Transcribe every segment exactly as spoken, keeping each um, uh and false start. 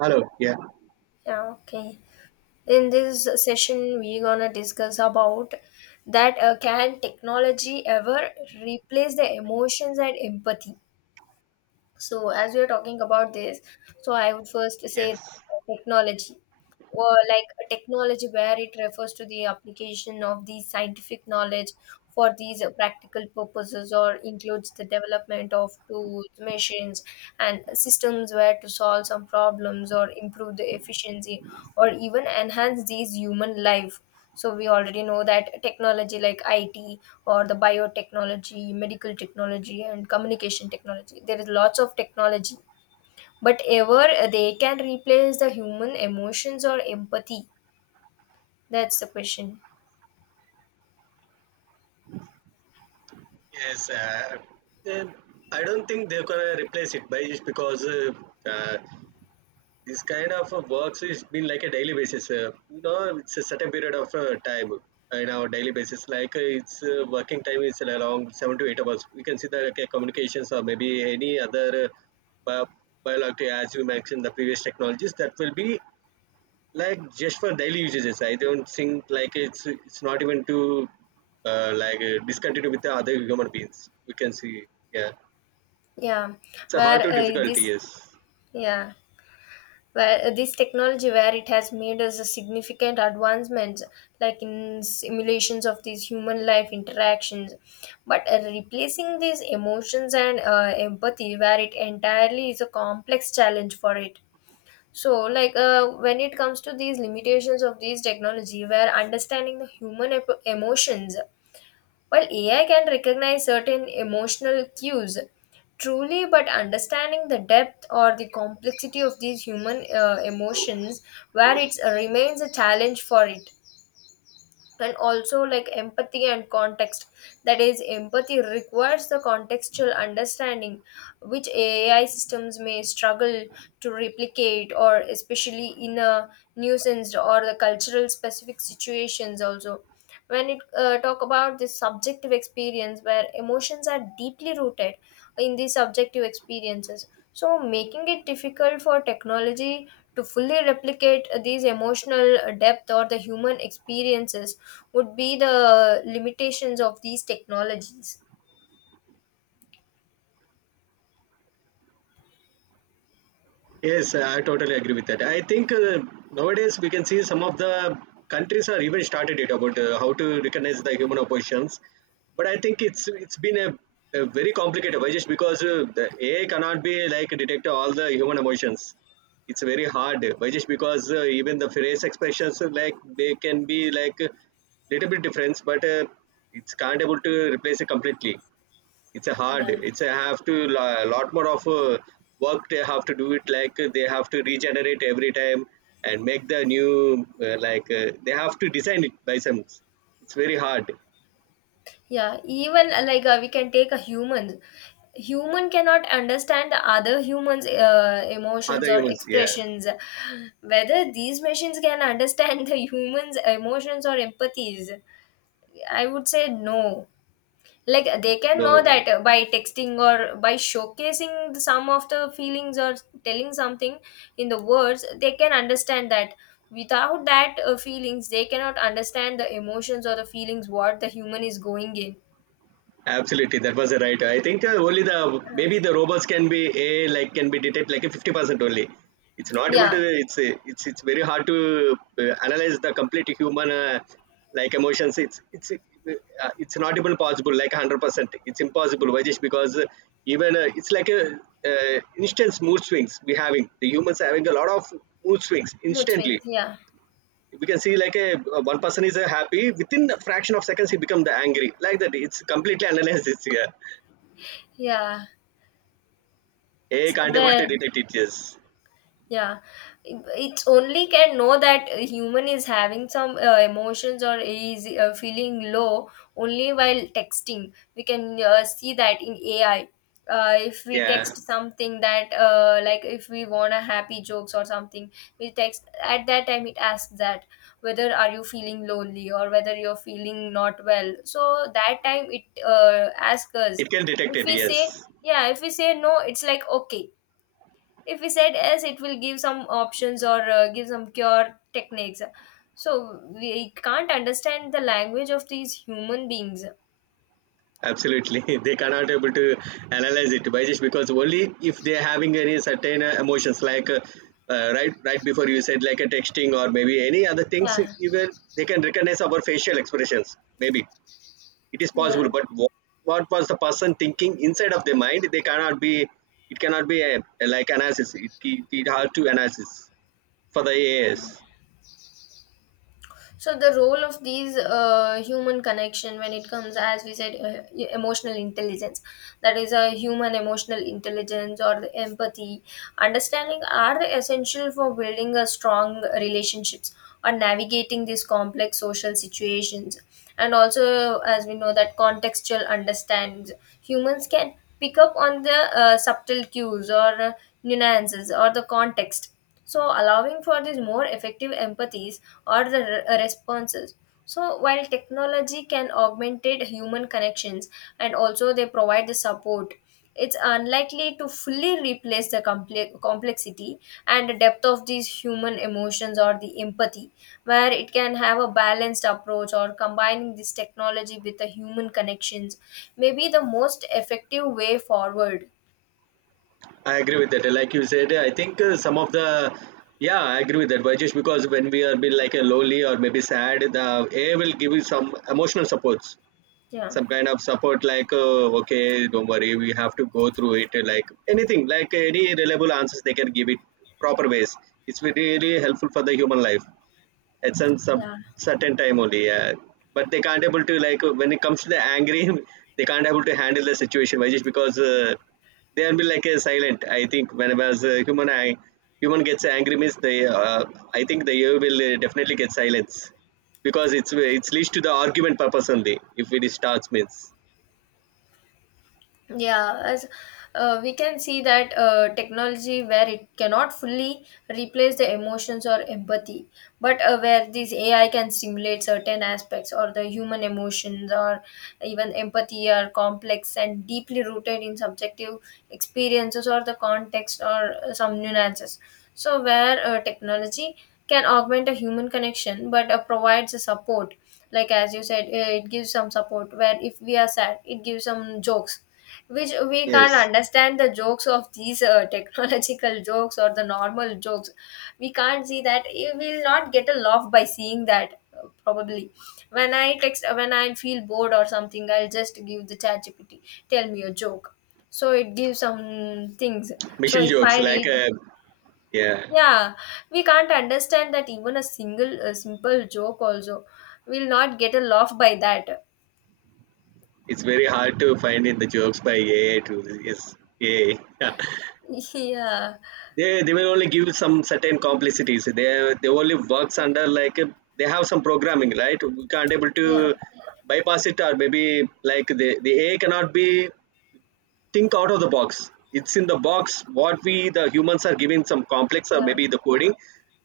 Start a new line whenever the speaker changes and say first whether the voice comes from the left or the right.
right: Hello. Yeah.
left: Yeah, okay. In this session, we're gonna discuss about that uh, can technology ever replace the emotions and empathy? So, as we're talking about this, so I would first say
right: Yes,
left: technology, or like a technology where it refers to the application of the scientific knowledge for these uh, practical purposes, or includes the development of tools, machines and systems where to solve some problems or improve the efficiency or even enhance these human life. So we already know that technology like I T or the biotechnology, medical technology and communication technology, there is lots of technology. But ever they can replace the human emotions or empathy? That's the question.
right: yes. Uh, then I don't think they're gonna replace it, by just because uh, uh, this kind of uh, works is been like a daily basis. Uh, you know, it's a certain period of uh, time uh, in our daily basis. Like uh, it's uh, working time is around seven to eight hours. We can see that okay, communications or maybe any other uh, bi- biological, as you mentioned, the previous technologies that will be like just for daily usages. Yes. i don't think like it's it's not even to uh, like uh, discontinue with the other human beings, we can see. Yeah,
left: Yeah,
right: it's a
left: where
right: hard to
left: uh,
right: difficulty.
left: this,
right: Yes.
left: yeah, where uh, this technology where it has made us a significant advancements like in simulations of these human life interactions, but uh, replacing these emotions and uh, empathy where it entirely is a complex challenge for it. So like uh, when it comes to these limitations of these technology where understanding the human ep- emotions. While A I can recognize certain emotional cues, truly, but understanding the depth or the complexity of these human uh, emotions, where it remains a challenge for it. And also like empathy and context, that is empathy requires the contextual understanding which A I systems may struggle to replicate, or especially in a nuisance or the cultural specific situations also. When it uh, talk about this subjective experience where emotions are deeply rooted in these subjective experiences, so making it difficult for technology to fully replicate these emotional depth or the human experiences would be the limitations of these technologies.
right: Yes, I totally agree with that. I think uh, nowadays we can see some of the countries are even started it about uh, how to recognize the human oppositions. But I think it's it's been a, a very complicated way, just because uh, the A I cannot be like detect all the human emotions. It's very hard, but just because uh, even the face expressions uh, like they can be like a little bit different, but uh, it's can't able to replace it completely. It's a hard,
left: Yeah.
right: it's a have to a lot more of uh, work they have to do it, like uh, they have to regenerate every time and make the new uh, like uh, they have to design it by some, it's very hard.
left: Yeah, even uh, like uh, we can take a human. Human cannot understand the other humans uh, emotions
right: Other
left: or
right: humans, yeah.
left: expressions, whether these machines can understand the humans emotions or empathies. I would say no. Like, they can know
right: No.
left: that uh, by texting or by showcasing the- some of the feelings or telling something in the words, they can understand that. Without that uh, feelings, they cannot understand the emotions or the feelings what the human is going in.
right: Absolutely, that was right. I think uh, only the
left: Yeah.
right: maybe the robots can be a like can be detect like a fifty percent only. It's not able
left: Yeah,
right: to. It's uh, it's it's very hard to uh, analyze the complete human uh, like emotions. It's it's uh, it's not even possible like hundred percent. It's impossible. Why? Just because uh, even uh, it's like a uh, instant mood swings, we having the humans having a lot of mood swings
left: mood
right: instantly.
left: swings. Yeah.
right: We can see like a one person is a happy, within a fraction of seconds he become the angry, like that it's completely analyzed this here.
left: Yeah,
right: AI
left: it's
right: can't able to
left: where.
right: detect it. Yes.
left: Yeah, it- it's only can know that a human is having some uh, emotions or is uh, feeling low only while texting. We can uh, see that in A I. Uh, if we
right: Yeah,
left: text something that uh, like if we want a happy jokes or something, we text at that time, it asks that whether are you feeling lonely or whether you're feeling not well. So that time it uh, asks us.
right: it can detect
left: If
right: it.
left: we say,
right: Yes.
left: yeah, if we say no, it's like okay. If we said yes, it will give some options or uh, give some cure techniques. So we can't understand the language of these human beings.
right: Absolutely. They cannot able to analyze it, by just because only if they're having any certain uh, emotions like uh, uh, right right before you said like a texting or maybe any other things.
left: Yeah.
right: Even they can recognize our facial expressions maybe. It is possible,
left: Yeah,
right: but what, what was the person thinking inside of their mind? They cannot be. It cannot be a, a like analysis. It, it it has to analysis for the A A S.
left: yeah. So the role of these uh, human connection when it comes, as we said, uh, e- emotional intelligence, that is a human emotional intelligence or the empathy, understanding are essential for building a strong relationships or navigating these complex social situations. And also, as we know, that contextual understandings, humans can pick up on the uh, subtle cues or uh, nuances or the context, so allowing for these more effective empathies or the re- responses. So, while technology can augment human connections and also they provide the support, it's unlikely to fully replace the comple- complexity and the depth of these human emotions or the empathy, where it can have a balanced approach or combining this technology with the human connections may be the most effective way forward.
right: I agree with that. Like you said, I think uh, some of the, yeah, I agree with that. But just because when we are being like a lowly or maybe sad, the A I will give you some emotional supports,
left: Yeah.
right: some kind of support, like uh, okay, don't worry, we have to go through it. Like anything, like any reliable answers they can give it proper ways. It's really helpful for the human life, at some, some
left: Yeah.
right: certain time only. Yeah. But they can't able to, like when it comes to the angry, they can't able to handle the situation. Why? Just because uh, they will be like uh, silent. I think whenever as a human, I, human gets angry means they. Uh, I think the ear will uh, definitely get silence, because it's it's leads to the argument purpose only. If it starts means,
left: Yeah, as uh, we can see that uh, technology where it cannot fully replace the emotions or empathy, but uh, where this A I can stimulate certain aspects or the human emotions or even empathy are complex and deeply rooted in subjective experiences or the context or uh, some nuances. So where uh, technology can augment a human connection, but uh, provides a support, like as you said, uh, it gives some support. Where if we are sad, it gives some jokes, which we can't
right: yes,
left: understand the jokes of these uh, technological jokes or the normal jokes. We can't see that. You will not get a laugh by seeing that uh, probably when I text, uh, when I feel bored or something, I'll just give the chat G P T tell me a joke. So it gives some things. So
right: mission
left: if I
right: jokes like
left: read,
right: uh, yeah.
left: yeah, we can't understand that even a single, a simple joke also, will not get a laugh by that.
right: It's very hard to find in the jokes by A A to, yes, A A.
left: Yeah.
right: they they will only give you some certain complexities. they they only works under like uh, they have some programming, right? We can't able to
left: Yeah.
right: bypass it, or maybe like the the AI cannot be think out of the box. It's in the box what we the humans are giving some complex or
left: Yeah.
right: maybe the coding,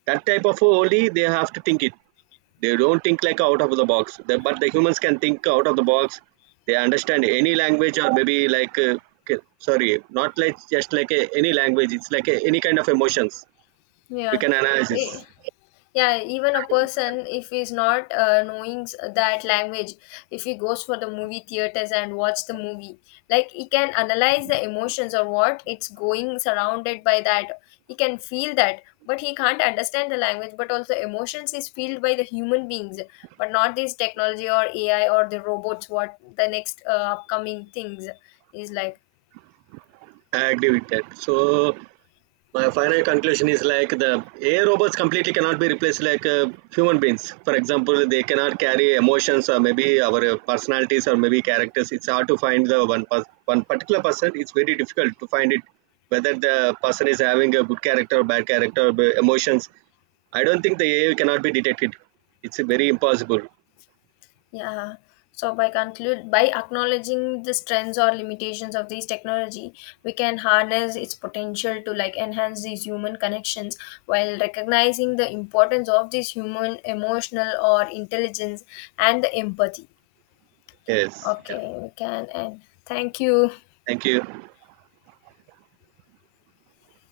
right: that type of only they have to think it. They don't think like out of the box. The- but the humans can think out of the box. They understand any language or maybe like uh, k- sorry, not like just like a, any language, it's like a, any kind of emotions we
left: Yeah.
right: can analysis.
left: Eh, yeah, even a person if he's not uh, knowing s- that language, if he goes for the movie theaters and watch the movie, like he can analyze the emotions or what it's going surrounded by that. He can feel that but he can't understand the language, but also emotions is felt by the human beings, but not this technology or A I or the robots what the next uh, upcoming things is like.
right: I agree with that. So my final conclusion is like the A I robots completely cannot be replaced like uh, human beings. For example, they cannot carry emotions or maybe our uh, personalities or maybe characters. It's hard to find the one pers- one particular person. It's very difficult to find it whether the person is having a good character or bad character or b- emotions. I don't think the A I cannot be detected. It's uh, very impossible.
left: Yeah. So by conclude, by acknowledging the strengths or limitations of these technology, we can harness its potential to like enhance these human connections while recognizing the importance of this human emotional or intelligence and the empathy.
right: Yes. Yeah.
left: Okay, we can end. Thank you.
right: Thank you.